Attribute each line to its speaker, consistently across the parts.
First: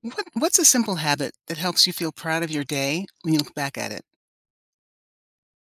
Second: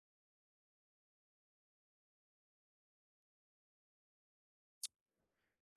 Speaker 1: What's a simple habit that helps you feel proud of your day when you look back at it?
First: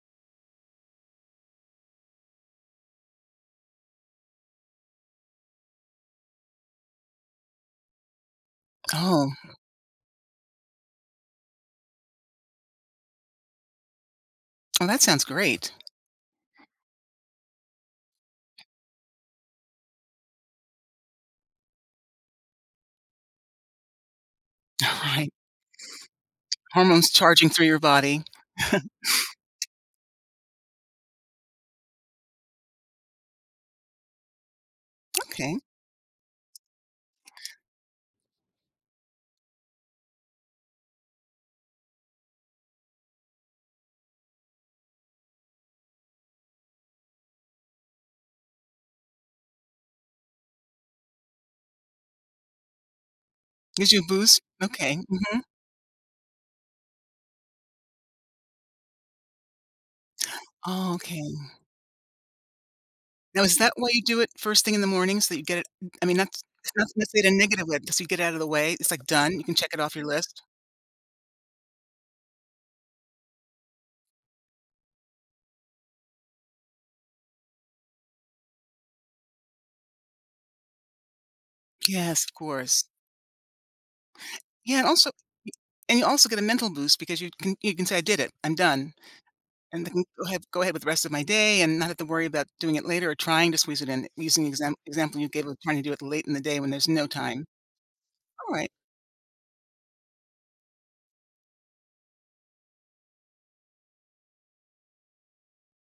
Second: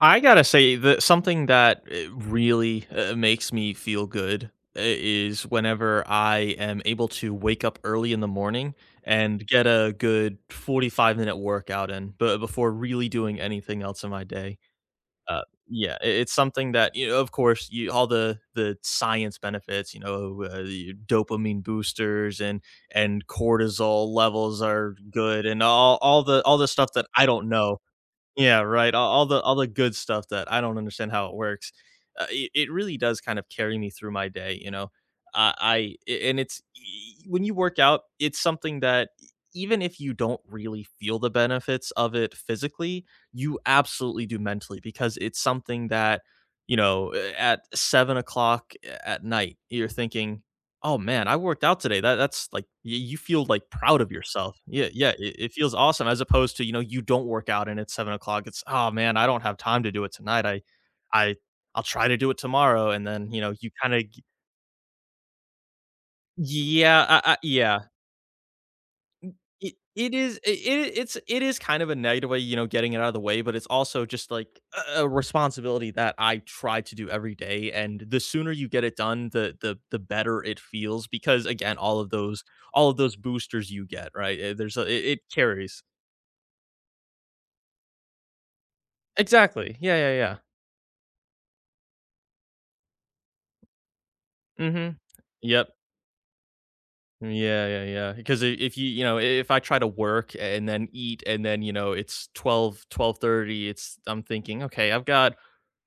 Speaker 2: I gotta say that something that really makes me feel good is whenever I am able to wake up early in the morning
Speaker 1: Oh,
Speaker 2: and get a good 45-minute workout in, but before really doing anything else in my day.
Speaker 1: oh, that sounds
Speaker 2: Uh,
Speaker 1: great.
Speaker 2: yeah, it's something that, you know, of course, you, all the science benefits, you know, the dopamine boosters and cortisol levels are
Speaker 1: All right.
Speaker 2: good, and all the stuff that
Speaker 1: Hormones
Speaker 2: I don't
Speaker 1: charging through your
Speaker 2: know.
Speaker 1: body.
Speaker 2: Yeah, right, all the good stuff that I don't understand how it works. It really does kind of carry me through my day, you know?
Speaker 1: Okay.
Speaker 2: I a and it's e When you work out, it's something that e even if you don't really feel the benefits of it physically, you absolutely do mentally because it's something that, you know, at 7 o'clock at night, you're thinking, "Oh, man, I worked out today. That's like y you feel, like,
Speaker 1: Gives
Speaker 2: proud
Speaker 1: you a
Speaker 2: of
Speaker 1: boost.
Speaker 2: yourself." Yeah,
Speaker 1: Okay.
Speaker 2: yeah, it it feels awesome as opposed to, you know, you don't work out and it's 7 o'clock. It's, "Oh, man, I don't have time to do it tonight.
Speaker 1: Oh, okay.
Speaker 2: I I'll try to do it tomorrow." And then, you
Speaker 1: Now,
Speaker 2: know,
Speaker 1: is
Speaker 2: you
Speaker 1: that why you
Speaker 2: kinda.
Speaker 1: do it first thing in the morning so that you get it? That's it's not
Speaker 2: Yeah,
Speaker 1: necessarily a
Speaker 2: I
Speaker 1: negative way,
Speaker 2: yeah.
Speaker 1: so you get it out of the way. It's like done. You can check
Speaker 2: It
Speaker 1: it off your
Speaker 2: it is
Speaker 1: list.
Speaker 2: I it it's it is kind of a negative way, you know, getting it out of the way, but it's also just, like, a responsibility that I try to do every day, and the sooner you get it done, the better it feels because, again, all of
Speaker 1: Yes, of
Speaker 2: those
Speaker 1: course.
Speaker 2: all of those boosters you get, right? Eh, there's
Speaker 1: Yeah, and
Speaker 2: a it
Speaker 1: also,
Speaker 2: it carries.
Speaker 1: and you also get a mental boost because you can say, "I did it. I'm done."
Speaker 2: Exactly.
Speaker 1: And
Speaker 2: Yeah,
Speaker 1: then go
Speaker 2: yeah,
Speaker 1: ahead go ahead with the rest of my day and not have to worry about doing it later or trying to squeeze it in, using the
Speaker 2: yeah. Mhm.
Speaker 1: example you gave of
Speaker 2: Yep.
Speaker 1: trying to do it late in the day when there's no time.
Speaker 2: Yeah, yeah, yeah, because I
Speaker 1: All right.
Speaker 2: if you you know, if I try to work, and then eat and then, you know, it's 12, 12:30. It's I'm thinking, "Okay, I've got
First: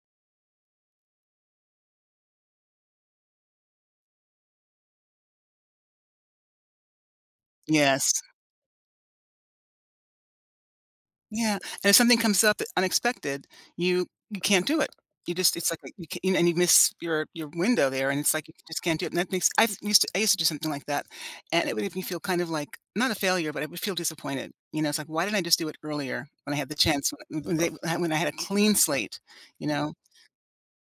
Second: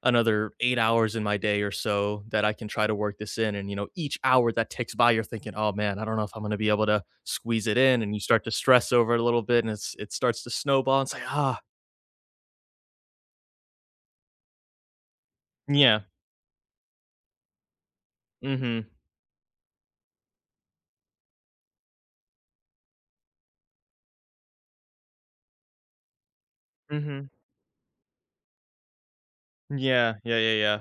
Speaker 2: another 8 hours in my day or so that I can try to work this in, and, you know, each hour that ticks by, you're thinking, 'Oh, man, I don't know if I'm gonna be able to squeeze it in,' and you
Speaker 1: Yes.
Speaker 2: start to stress over it a little bit, and it starts to snowball, and say,
Speaker 1: Yeah,
Speaker 2: 'Ah.'"
Speaker 1: and if something comes up unexpected, you can't do it. You just it's like a
Speaker 2: Yeah.
Speaker 1: you can and you miss your window there, and it's like you
Speaker 2: Mm,
Speaker 1: just
Speaker 2: mhm.
Speaker 1: can't do it. And that makes I used to do something like that, and it would make me feel kind of like not a failure, but I would feel disappointed. You know, it's like why didn't I just do it earlier when I had the
Speaker 2: Mm,
Speaker 1: chance
Speaker 2: mhm.
Speaker 1: when I had a clean slate? You know,
Speaker 2: Yeah. Yeah, yeah, yeah.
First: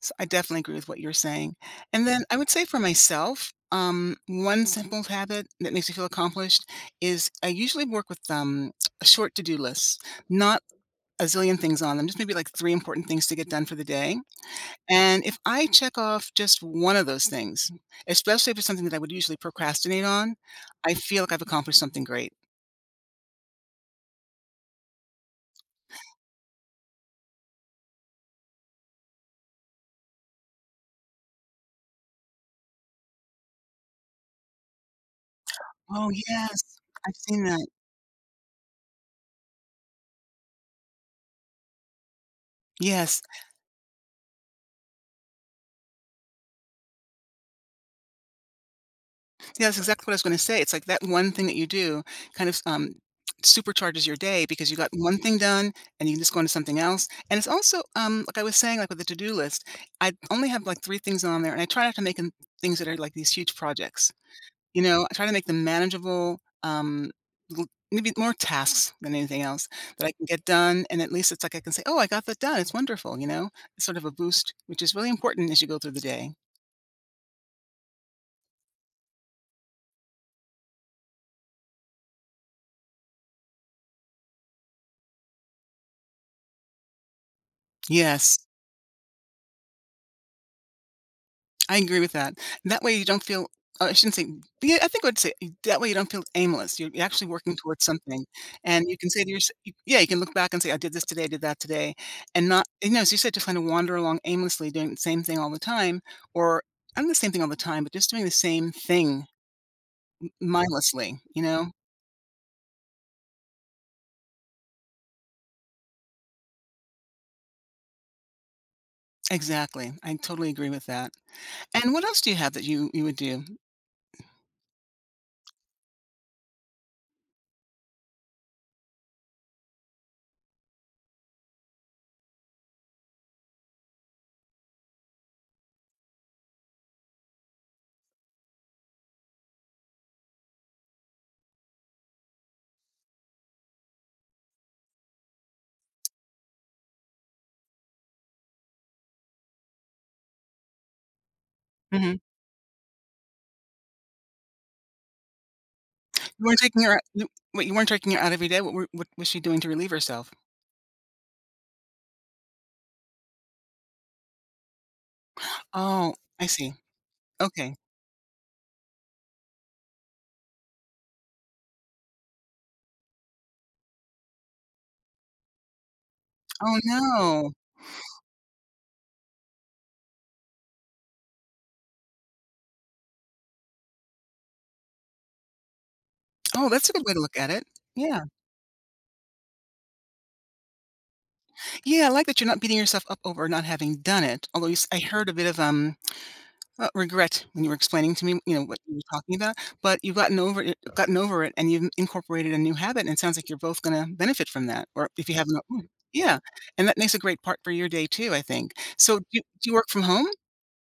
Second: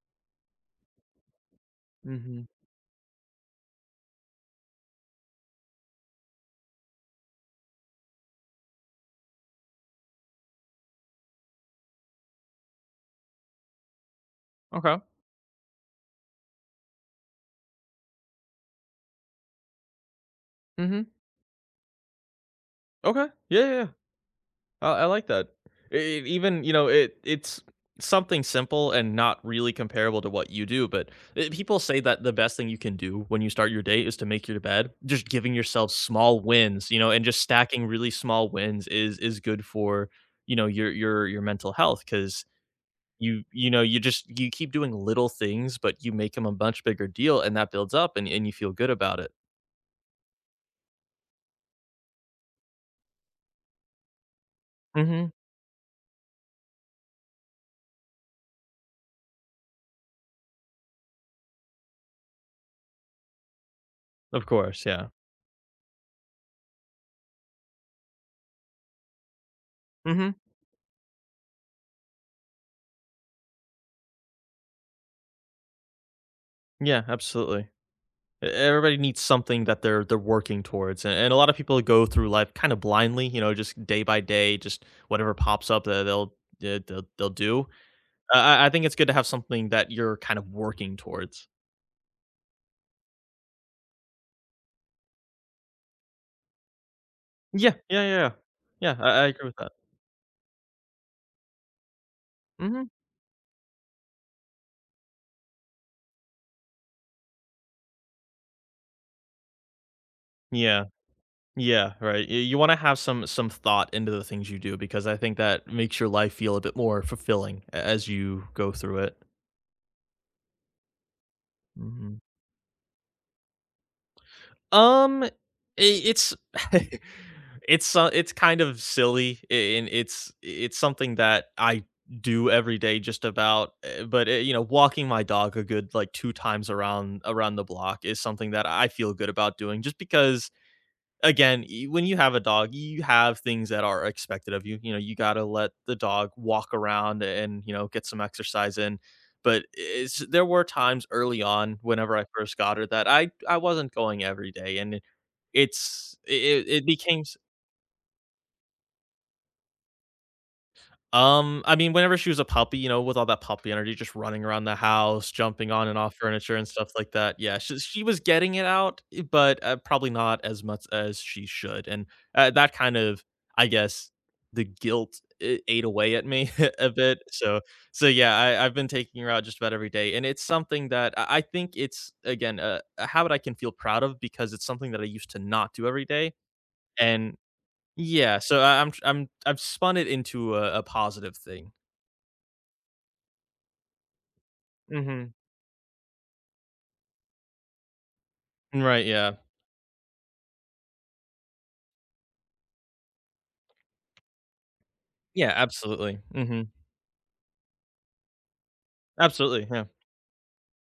Speaker 1: so I definitely agree with what you're saying. And
Speaker 2: Mm,
Speaker 1: then I
Speaker 2: mhm.
Speaker 1: would say for myself, one simple habit that makes me feel accomplished is I usually work with a short to-do list, not a zillion things on them, just maybe like three important things to get done for the day.
Speaker 2: Okay.
Speaker 1: And if I check off just one of those things, especially if it's something that I would usually procrastinate on,
Speaker 2: Mm,
Speaker 1: I
Speaker 2: mhm.
Speaker 1: feel like I've accomplished something great.
Speaker 2: Okay. Yeah, yeah, yeah. I like that. I even, you know, it's something simple and not really comparable to what you do, but, people say that the best thing you can do when you start your day is to make your bed. Just giving yourself
Speaker 1: Oh
Speaker 2: small
Speaker 1: yes,
Speaker 2: wins, you know,
Speaker 1: I've
Speaker 2: and just
Speaker 1: seen that.
Speaker 2: stacking really small wins is good for, you know, your mental health because
Speaker 1: Yes.
Speaker 2: you know, you just you keep doing little things, but you make them a much bigger deal and that builds up and you feel good about it.
Speaker 1: Yeah, that's exactly what I was going to say. It's like that one thing that you do kind of, supercharges your day because you got one
Speaker 2: Mhm.
Speaker 1: thing done and you can just go into something else. And it's also, like I was saying, like with the to do list, I only have like three things on there and I try not to make them things that are like these huge projects.
Speaker 2: Of
Speaker 1: You
Speaker 2: course,
Speaker 1: know,
Speaker 2: yeah.
Speaker 1: I try to make them manageable, um, l- maybe more tasks than anything else that I can
Speaker 2: Mhm.
Speaker 1: get done. And at least it's like I can say, oh, I got that done. It's wonderful, you know, it's sort of a boost, which is really important as you go through the day.
Speaker 2: Yeah, absolutely. Everybody needs something that they're working towards, and a lot of people go through life kind of blindly, you know, just day by day, just whatever pops up that they'll do.
Speaker 1: Yes.
Speaker 2: I think it's good to have something that you're kind of working towards.
Speaker 1: I agree with that. That way you don't feel oh, I shouldn't say yeah, I think I would say that way you don't feel aimless. You're actually working
Speaker 2: Yeah,
Speaker 1: towards
Speaker 2: yeah, yeah,
Speaker 1: something.
Speaker 2: yeah.
Speaker 1: And you
Speaker 2: Yeah,
Speaker 1: can
Speaker 2: I,
Speaker 1: say
Speaker 2: I
Speaker 1: to
Speaker 2: agree
Speaker 1: yourself,
Speaker 2: with that.
Speaker 1: yeah, you can look back and say, I did this today, I did that today. And not,
Speaker 2: Hmm.
Speaker 1: you know, as you said, just kind of wander along aimlessly doing the same thing all the time, or I am the same thing all the time, but just doing the same thing
Speaker 2: Yeah,
Speaker 1: mindlessly, you know?
Speaker 2: yeah, right. You want to have some thought into the things you do because I think that makes your life feel a bit more fulfilling as you go through it.
Speaker 1: Exactly. I totally agree with that. And what else
Speaker 2: Mhm.
Speaker 1: do you have that you would do?
Speaker 2: I It's it's kind of silly, a and it's something that I do every day just about, but, you know, walking my dog a good, like, 2 times around the block is something that I feel good about doing just because, again, y when you have a dog, you have things that are expected of you, you know, you gotta let the dog walk around and, you know, get some exercise in, but it's there were times early on whenever I first got her that I wasn't going every day, and it's
Speaker 1: You weren't
Speaker 2: it
Speaker 1: taking
Speaker 2: it
Speaker 1: her
Speaker 2: became
Speaker 1: you
Speaker 2: s
Speaker 1: Wait, you weren't taking her out every day? What was she doing to relieve herself?
Speaker 2: I mean, whenever she was a puppy, you know, with all that puppy energy, just running around the house, jumping on and
Speaker 1: Oh,
Speaker 2: off
Speaker 1: I
Speaker 2: furniture and
Speaker 1: see.
Speaker 2: stuff like that. Yeah,
Speaker 1: Okay.
Speaker 2: she was getting it out, but, probably not as much as she should, and, that kind of I guess, the guilt a ate away at me
Speaker 1: Oh,
Speaker 2: a bit,
Speaker 1: no.
Speaker 2: so yeah, I've been taking her out just about every day, and it's something that I think it's, again, a habit I can feel proud of because it's something that I used to not do every day,
Speaker 1: Oh, that's a good way to look
Speaker 2: and.
Speaker 1: at it. Yeah.
Speaker 2: Yeah, so I I'm tr- I'm I've spun it into a positive thing.
Speaker 1: Yeah, I like that you're not beating yourself up over not having done it, although you s I heard a
Speaker 2: Mhm.
Speaker 1: bit of, regret when you were explaining to me, you know, what you were
Speaker 2: Right, yeah.
Speaker 1: talking about, but you've gotten over it, and you've incorporated a new habit, and it sounds like you're both gonna benefit from that, or if you
Speaker 2: Yeah,
Speaker 1: haven't
Speaker 2: absolutely.
Speaker 1: yeah,
Speaker 2: Mhm.
Speaker 1: and that makes a great part for your day too, I think. So,
Speaker 2: Absolutely,
Speaker 1: do you
Speaker 2: yeah.
Speaker 1: work from home?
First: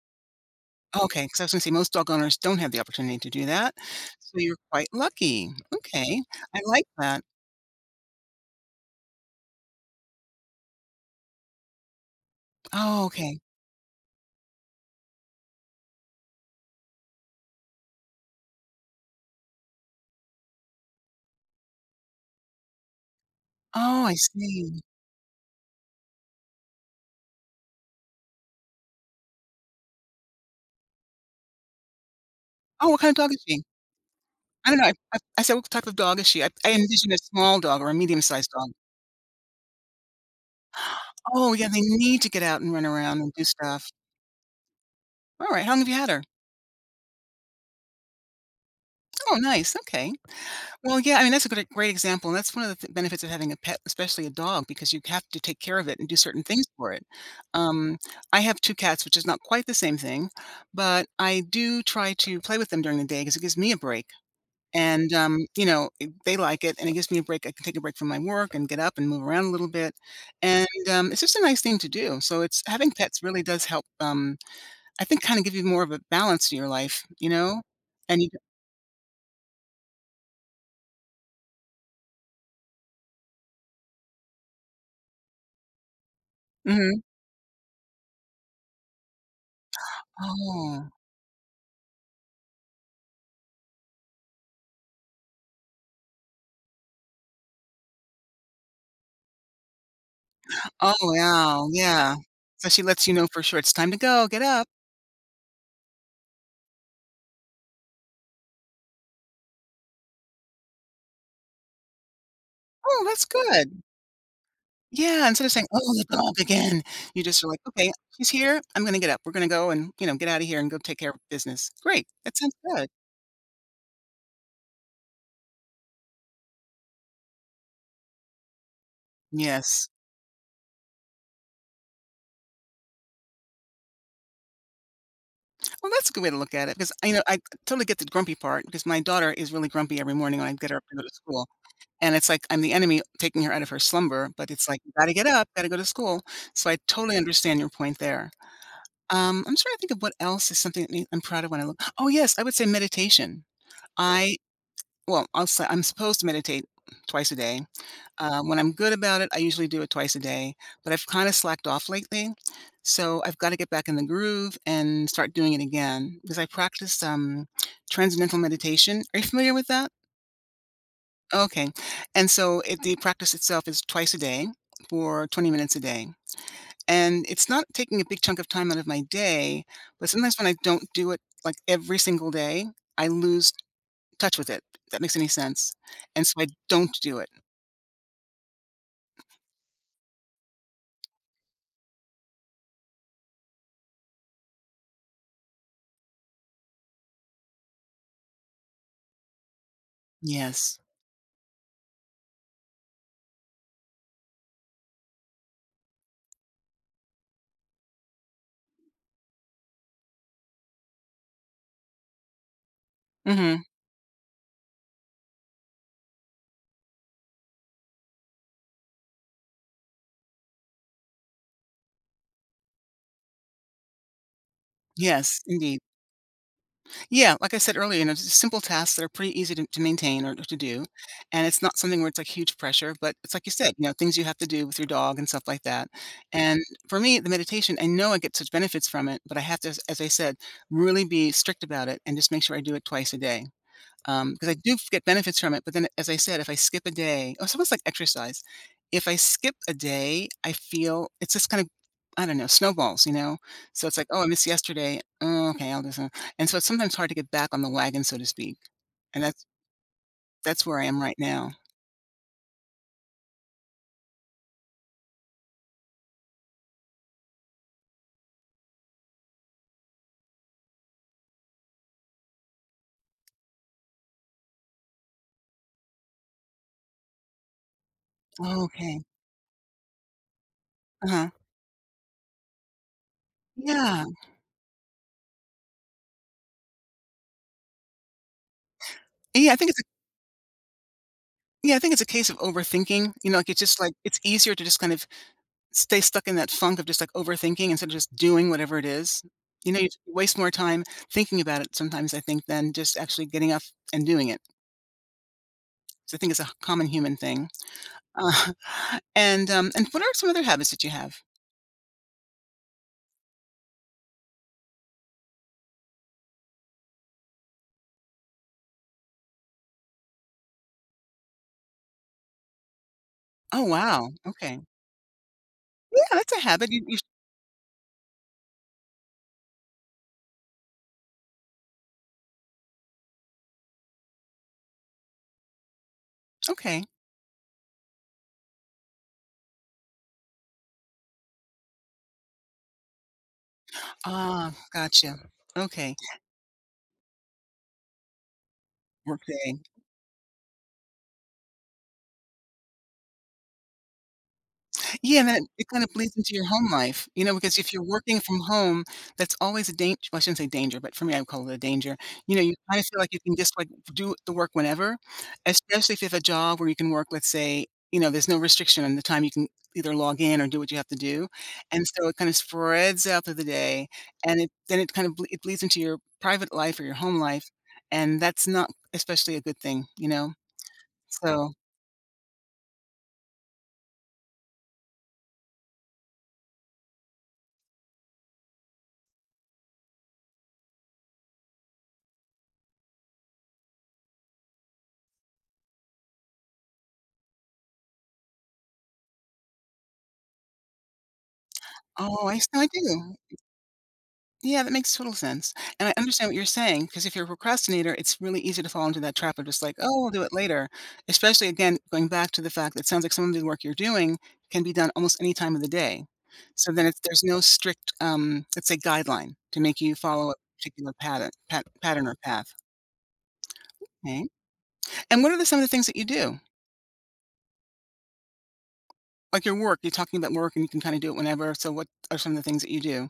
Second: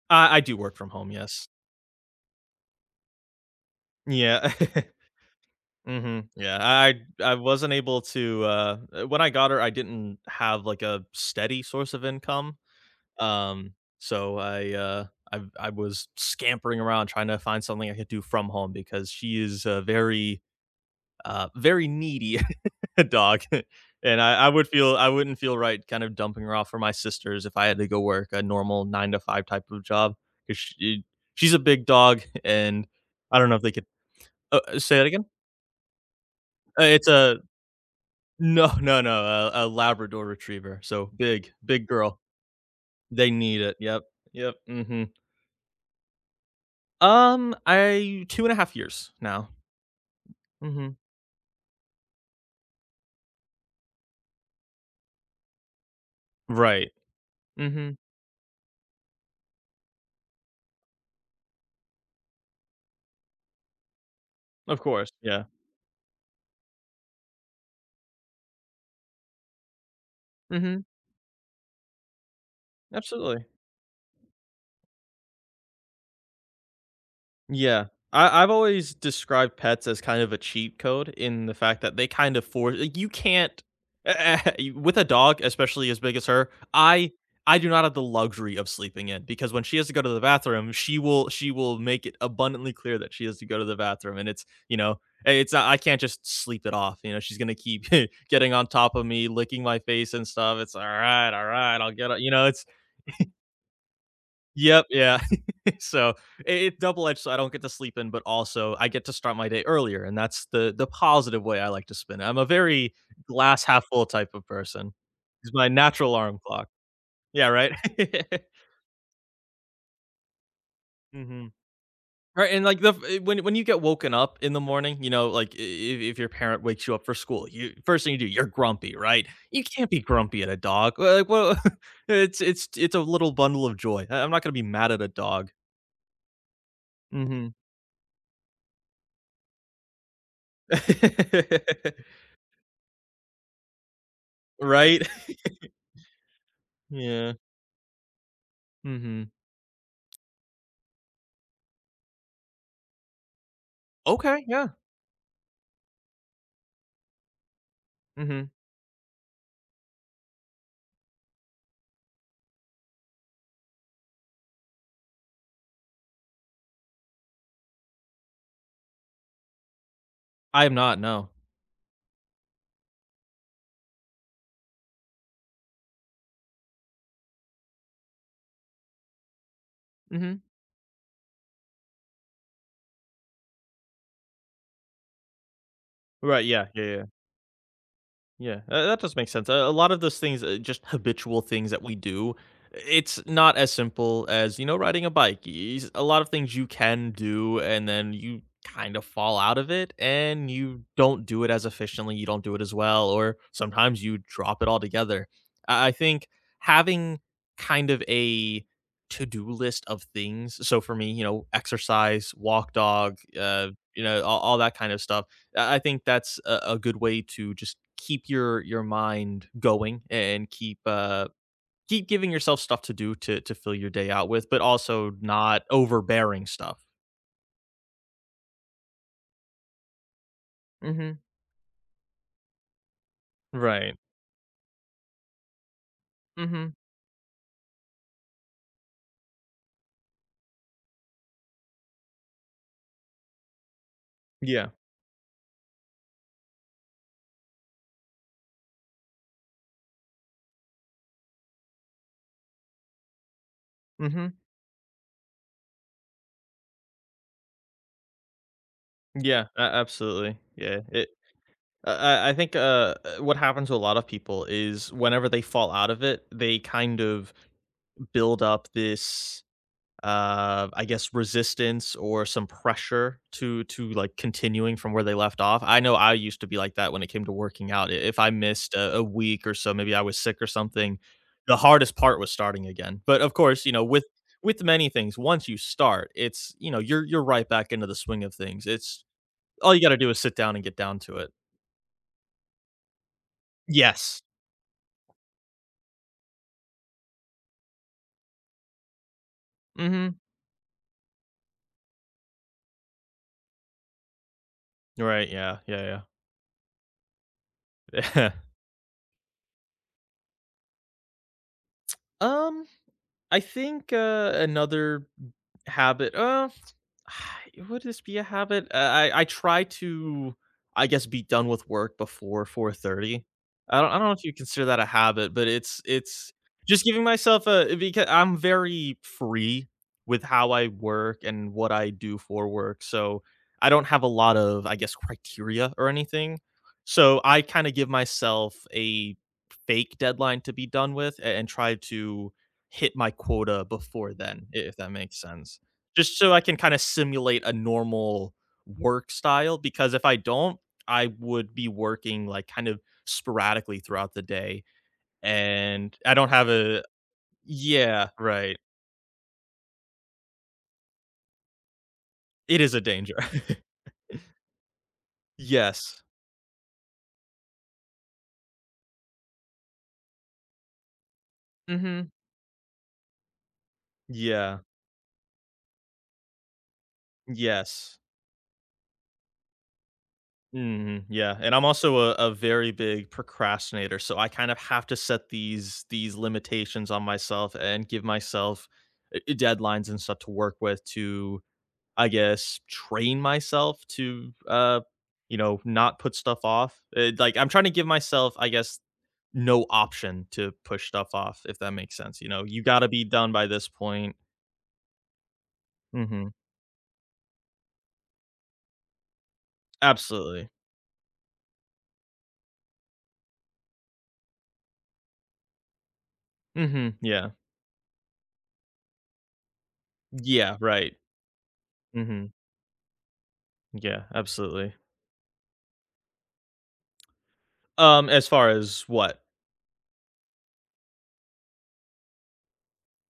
Speaker 2: I do work from home,
Speaker 1: Okay, because I
Speaker 2: yes.
Speaker 1: was gonna say most dog owners don't have the opportunity to do that, so
Speaker 2: Yeah.
Speaker 1: you're quite lucky. Okay,
Speaker 2: Mhm, yeah,
Speaker 1: I like
Speaker 2: I
Speaker 1: that.
Speaker 2: I wasn't able to, when I got her, I didn't have, like, a steady source of income,
Speaker 1: Oh, okay.
Speaker 2: um, so I, I was scampering around trying to find something I could do from home because she is, very, very needy. Dog.
Speaker 1: Oh, I
Speaker 2: And I would
Speaker 1: see.
Speaker 2: feel I wouldn't feel right kind of dumping her off for my sisters if I had to go work a normal nine to five type of job because she's a big dog and
Speaker 1: Oh, what kind of dog
Speaker 2: I
Speaker 1: is
Speaker 2: don't know if
Speaker 1: she?
Speaker 2: they could
Speaker 1: I don't know, I
Speaker 2: say that
Speaker 1: I
Speaker 2: again.
Speaker 1: I said, "What type of dog is she?" I
Speaker 2: It's
Speaker 1: envisioned a
Speaker 2: a
Speaker 1: small dog or a medium-sized dog.
Speaker 2: No, no, no, a Labrador Retriever. So big,
Speaker 1: Oh, yeah, they
Speaker 2: big girl.
Speaker 1: need to get out and run around and
Speaker 2: They
Speaker 1: do
Speaker 2: need it.
Speaker 1: stuff.
Speaker 2: Yep, yep. Hmm.
Speaker 1: Alright, how long have you had her?
Speaker 2: I 2.5 years
Speaker 1: Oh,
Speaker 2: now.
Speaker 1: nice, okay.
Speaker 2: Hmm.
Speaker 1: Well, yeah, I mean, that's a good great example, and that's one of the th benefits of having a pet, especially a dog, because you have to take care of it and do certain things
Speaker 2: Right.
Speaker 1: for it.
Speaker 2: Hmm.
Speaker 1: Um, I have 2 cats, which is not quite the same thing, but I do try to play with them during the day because it gives me a break,
Speaker 2: Of course.
Speaker 1: and,
Speaker 2: Yeah.
Speaker 1: you know, it they like it, and it gives me a break. I can take a break from my work and get up and move around a little bit, and,
Speaker 2: Hmm.
Speaker 1: it's just a nice thing to do. So it's having pets really
Speaker 2: Absolutely.
Speaker 1: does help, I think kinda give you more of a balance to your life, you know?
Speaker 2: Yeah.
Speaker 1: And you
Speaker 2: I've always described pets as kind of a cheat code in the fact that they kind of force like, you can't with a dog, especially as big as her,
Speaker 1: Mhm.
Speaker 2: I do not have the luxury of sleeping in because when she has to go to the bathroom,
Speaker 1: Oh.
Speaker 2: she will make it abundantly clear that she has to go to the bathroom. And it's you know, eh, it's not I can't just sleep it off. You know, she's gonna keep getting on top of me, licking my face and stuff. It's
Speaker 1: Oh,
Speaker 2: all
Speaker 1: wow,
Speaker 2: right, I'll get
Speaker 1: yeah.
Speaker 2: it. You know, it's
Speaker 1: So she lets you know for sure, "It's time to go, get up."
Speaker 2: Yep, yeah, so it's double edged. So I don't get to sleep in, but also I get to start my day earlier, and that's the positive way I like to spin it. I'm a very
Speaker 1: Oh, that's
Speaker 2: glass
Speaker 1: good.
Speaker 2: half full type of person.
Speaker 1: Yeah, instead of
Speaker 2: It's
Speaker 1: saying,
Speaker 2: my
Speaker 1: "Oh, the
Speaker 2: natural
Speaker 1: dog
Speaker 2: alarm clock.
Speaker 1: again," you just are
Speaker 2: Yeah,
Speaker 1: like,
Speaker 2: right.
Speaker 1: "Okay, she's here, I'm gonna get up. We're gonna go and, you know, get out of here and go take care of
Speaker 2: Hmm.
Speaker 1: business." Great, that
Speaker 2: Right,
Speaker 1: sounds
Speaker 2: and like
Speaker 1: good.
Speaker 2: when you get woken up in the morning, you know, like if your parent wakes you up for school, you first thing you do, you're grumpy, right? You
Speaker 1: Yes.
Speaker 2: can't be grumpy at a dog. Well, like, well, it's a little bundle of joy. I'm not gonna be mad at a dog.
Speaker 1: Well, that's a good way to look at it because I you know I
Speaker 2: Hmm.
Speaker 1: totally get the grumpy part because my daughter is really grumpy every morning when I get her up to go to school, and it's like I'm the enemy taking her out of her slumber, but it's like, "You
Speaker 2: Right?
Speaker 1: gotta get up, gotta go to school." So I totally
Speaker 2: Yeah.
Speaker 1: understand your point there.
Speaker 2: Mhm.
Speaker 1: I'm trying to think of what else is something that me I'm proud of when I look oh, yes, I would say meditation. I
Speaker 2: Okay, yeah.
Speaker 1: well, I'll say I'm supposed to meditate twice a day.
Speaker 2: Mhm.
Speaker 1: When I'm good about it, I usually do it twice a day, but I've kinda slacked off lately, so I've gotta get back in the groove and start doing it again, because I practice, transcendental meditation. Are you familiar with that?
Speaker 2: I have not, no.
Speaker 1: Okay, and so it the practice itself is twice a day for 20 minutes a day. And it's not taking a big chunk of time out of my day, but sometimes
Speaker 2: Mhm.
Speaker 1: when I don't do it, like, every single day, I lose touch with it, if that makes any sense, and so
Speaker 2: Right,
Speaker 1: I
Speaker 2: yeah, yeah,
Speaker 1: don't
Speaker 2: yeah.
Speaker 1: do it.
Speaker 2: Yeah, that does make sense. A lot of those things, just habitual things that we do, it's not as simple as, you know, riding a bike. A lot of things you can do, and then you kind of fall out of it and
Speaker 1: Yes.
Speaker 2: you don't do it as efficiently. You don't do it as well, or sometimes you drop it altogether. I think having kind of a to do list of things. So for me, you know, exercise, walk dog,
Speaker 1: Mhm.
Speaker 2: you know, all that kind of stuff I think that's a good way to just keep your mind going and keep giving yourself stuff to do to fill your day out with, but also
Speaker 1: Yes,
Speaker 2: not
Speaker 1: indeed.
Speaker 2: overbearing stuff.
Speaker 1: Yeah, like I said earlier, you know, just simple tasks that are pretty easy to maintain or to do,
Speaker 2: Hmm.
Speaker 1: and it's not something where it's, like, huge pressure, but it's like you said, you know,
Speaker 2: Right.
Speaker 1: things you have to do with your dog and stuff like that. And
Speaker 2: Hmm.
Speaker 1: for me, the meditation, I know I get such benefits from it, but I have to, as I said, really be strict about it and just make sure I do it twice a day. Because I
Speaker 2: Yeah.
Speaker 1: do get benefits from it, but then as I said, if I skip a day oh, it's almost like exercise. If I skip a day, I feel it's just kind of I don't know, snowballs, you know? So it's like, "Oh, I
Speaker 2: Hmm.
Speaker 1: missed yesterday. Oh, okay, I'll do some," and so it's sometimes hard to get back on the wagon, so to speak, and
Speaker 2: Yeah. Absolutely.
Speaker 1: that's where
Speaker 2: Yeah.
Speaker 1: I am
Speaker 2: It.
Speaker 1: right now.
Speaker 2: I think, what happens to a lot of people is whenever they fall out of it, they kind of build up this, I guess, resistance or some pressure to, like, continuing from where they left off. I know I used to be like that when it came to working out. If I
Speaker 1: Oh,
Speaker 2: missed a,
Speaker 1: okay.
Speaker 2: a week or so, maybe I was sick or something,
Speaker 1: Uh-huh.
Speaker 2: the hardest part was starting again. But of course, you know,
Speaker 1: Yeah.
Speaker 2: with many things, once you start, it's, you know, you're right back into the swing of things. It's
Speaker 1: Yeah, I think
Speaker 2: all
Speaker 1: it's
Speaker 2: you
Speaker 1: a
Speaker 2: got to do is sit down and get down to it.
Speaker 1: Yeah, I think it's a case of overthinking, you know, like, it's just like it's
Speaker 2: Yes.
Speaker 1: easier to just kind of stay stuck in that funk of just, like, overthinking instead of just doing whatever it is. You know, you
Speaker 2: Mm-hmm.
Speaker 1: waste more time thinking about it sometimes, I think, than just actually getting up and doing it.
Speaker 2: Right. Yeah, yeah,
Speaker 1: So I think it's a common human thing.
Speaker 2: yeah.
Speaker 1: Uh, and what are some other habits that you have?
Speaker 2: um I think, another habit, would this be a habit? I try to, I guess, be done with work before 4:30.
Speaker 1: Oh,
Speaker 2: I don't
Speaker 1: wow,
Speaker 2: know if you
Speaker 1: okay.
Speaker 2: consider that a habit, but it's
Speaker 1: Yeah,
Speaker 2: it's
Speaker 1: that's a habit. You
Speaker 2: just
Speaker 1: you
Speaker 2: giving myself a, because I'm very free with how I work and what I do for work, so I don't have a lot of, I guess, criteria or anything.
Speaker 1: okay.
Speaker 2: So I kinda give myself a fake deadline to be done with, a and try to hit my quota before then,
Speaker 1: Ah,
Speaker 2: I if that
Speaker 1: gotcha.
Speaker 2: makes sense.
Speaker 1: Okay.
Speaker 2: Just so I can kinda simulate a normal work
Speaker 1: Workday.
Speaker 2: style, because if I don't, I would be working, like, kind of sporadically throughout the day,
Speaker 1: Yeah, and that it kind of
Speaker 2: and I
Speaker 1: bleeds
Speaker 2: don't
Speaker 1: into your
Speaker 2: have
Speaker 1: home
Speaker 2: a.
Speaker 1: life, you know, because if you're
Speaker 2: Yeah,
Speaker 1: working from
Speaker 2: right.
Speaker 1: home, that's always a danger. Well, I shouldn't say danger, but for me, I would call it a danger. You know, you
Speaker 2: It is
Speaker 1: kind
Speaker 2: a
Speaker 1: of feel like
Speaker 2: danger.
Speaker 1: you can just, like, do the work whenever, especially if
Speaker 2: Yes.
Speaker 1: you have a job where you can work, let's say, you know, there's no restriction on the time you can either log in or do what you have to do, and so
Speaker 2: Mhm.
Speaker 1: it kind of spreads out through the day, and it
Speaker 2: Yeah.
Speaker 1: then it kind of ble it bleeds into your private life or your home life,
Speaker 2: Yes.
Speaker 1: and that's not especially a good thing, you know?
Speaker 2: Mhm, yeah,
Speaker 1: So
Speaker 2: and I'm also a very big procrastinator, so I kind of have to set these limitations on myself and give myself, deadlines and stuff to work with to, I guess, train myself to, you know, not put stuff off. Like, I'm trying to give myself, I guess, no option to push stuff off, if that makes sense,
Speaker 1: oh,
Speaker 2: you know? You
Speaker 1: I
Speaker 2: gotta be
Speaker 1: do.
Speaker 2: done by this point.
Speaker 1: Yeah, that makes total sense. And I understand
Speaker 2: Mhm.
Speaker 1: what you're saying because if you're a procrastinator, it's really easy to fall into that trap of just like, oh, I'll do it
Speaker 2: Absolutely.
Speaker 1: later. Especially again, going back to the fact that it sounds like some of the work you're doing can be done almost any time of the day. So then
Speaker 2: Mhm,
Speaker 1: it's, there's
Speaker 2: yeah.
Speaker 1: no strict, let's say, guideline to make you follow a
Speaker 2: Yeah,
Speaker 1: particular
Speaker 2: right.
Speaker 1: pattern or
Speaker 2: Mhm.
Speaker 1: path.
Speaker 2: Yeah,
Speaker 1: Okay.
Speaker 2: absolutely.
Speaker 1: And what are some of the things that you do?
Speaker 2: As far as what?
Speaker 1: Like your work, you're talking about work and you can kind of do it whenever. So what are some of the things that you do?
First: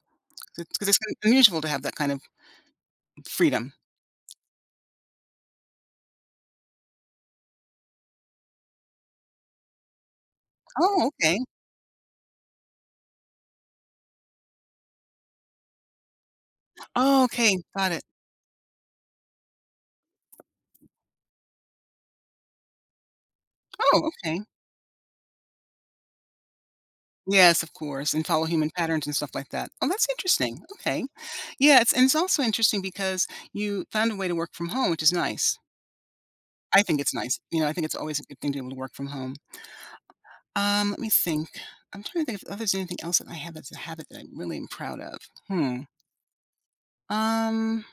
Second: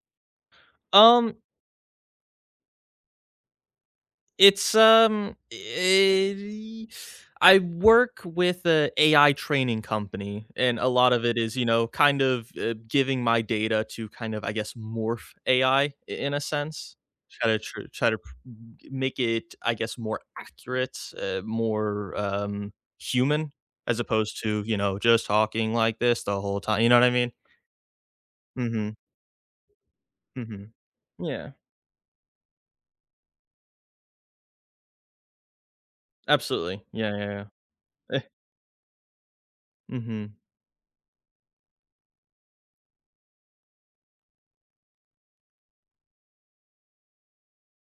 Speaker 1: Because it's
Speaker 2: Um,
Speaker 1: unusual to have that kind of freedom.
Speaker 2: it's, I work with a AI training company, and a
Speaker 1: Oh,
Speaker 2: lot of
Speaker 1: okay.
Speaker 2: it is, you know, kind of, giving my data to kind of, I guess, morph AI in a sense.
Speaker 1: Oh,
Speaker 2: Try
Speaker 1: okay.
Speaker 2: to tr
Speaker 1: Got it.
Speaker 2: try to p g make it, I guess, more accurate, more, human as
Speaker 1: Oh, okay.
Speaker 2: opposed to, you know, just talking like this the whole time, you know what I mean?
Speaker 1: Yes, of course, and follow human
Speaker 2: Mhm,
Speaker 1: patterns and stuff like that. Oh, that's interesting.
Speaker 2: mhm.
Speaker 1: Okay.
Speaker 2: Yeah,
Speaker 1: Yeah, it's and it's also interesting because you found a way to work from home, which is nice. I
Speaker 2: absolutely.
Speaker 1: think it's
Speaker 2: Yeah, yeah,
Speaker 1: nice.
Speaker 2: yeah.
Speaker 1: You know, I think it's always
Speaker 2: Eh,
Speaker 1: a good thing to be able to work from home.
Speaker 2: mhm.
Speaker 1: Let me think. I'm trying to think if oh, there's anything else that I have that's a habit that I really am proud of. Hmm. Um,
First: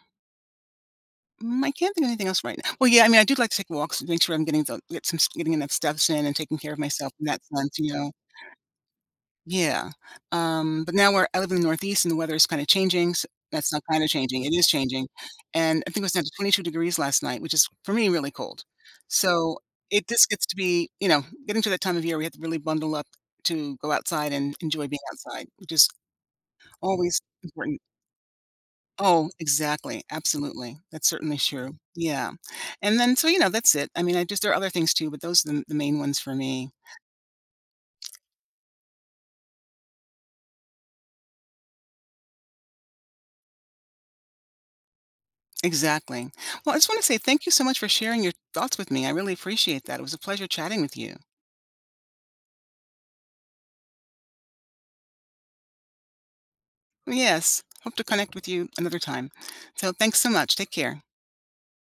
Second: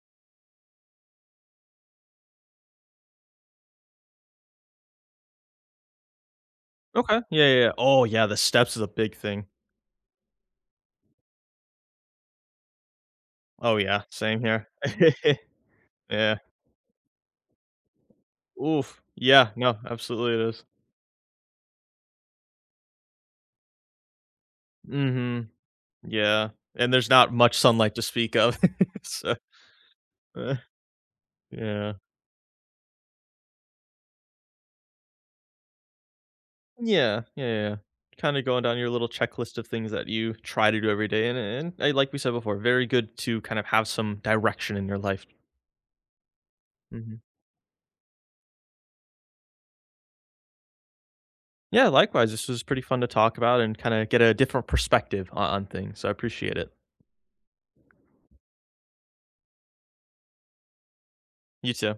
Speaker 1: I can't think of anything else right now. Well, yeah, I mean, I do like to take walks to make sure I'm getting get getting enough steps in and taking care of myself
Speaker 2: Okay.
Speaker 1: in that
Speaker 2: Yeah, yeah, yeah.
Speaker 1: sense. You
Speaker 2: Oh,
Speaker 1: know,
Speaker 2: yeah, the steps is a big thing.
Speaker 1: yeah, but now we're I live in the Northeast and the weather is kinda changing, s that's
Speaker 2: Oh,
Speaker 1: not
Speaker 2: yeah,
Speaker 1: kinda
Speaker 2: same
Speaker 1: changing, it is
Speaker 2: here.
Speaker 1: changing, and I think it was down to
Speaker 2: Yeah.
Speaker 1: 22 degrees last night, which is, for me, really cold.
Speaker 2: Oof. Yeah,
Speaker 1: So,
Speaker 2: no,
Speaker 1: it just
Speaker 2: absolutely
Speaker 1: gets
Speaker 2: it
Speaker 1: to
Speaker 2: is.
Speaker 1: be you know, getting to that time of year, we have to really bundle up to go outside and enjoy being outside,
Speaker 2: Mhm.
Speaker 1: which is
Speaker 2: Yeah, and there's
Speaker 1: always
Speaker 2: not much
Speaker 1: important.
Speaker 2: sunlight to speak of,
Speaker 1: Oh,
Speaker 2: so
Speaker 1: exactly,
Speaker 2: uh, yeah.
Speaker 1: absolutely, that's certainly true,
Speaker 2: Yeah,
Speaker 1: yeah, and then so, you know, that's it, I mean, I just there are other things too, but those are the main ones for me.
Speaker 2: yeah, yeah. Yeah. Kinda going down your little checklist of things that you try to do every day, and, like we said before, very good to kind of have some direction in your life.
Speaker 1: Exactly. Well, I just want to say
Speaker 2: Mhm.
Speaker 1: thank you so much for sharing your thoughts with me. I really appreciate that. It was a pleasure chatting with you.
Speaker 2: Yeah, likewise, this was pretty fun to talk about and kinda get a different perspective on things, so I appreciate it.
Speaker 1: Yes. Hope to connect with you another time. So thanks so much. Take care.
Speaker 2: You too.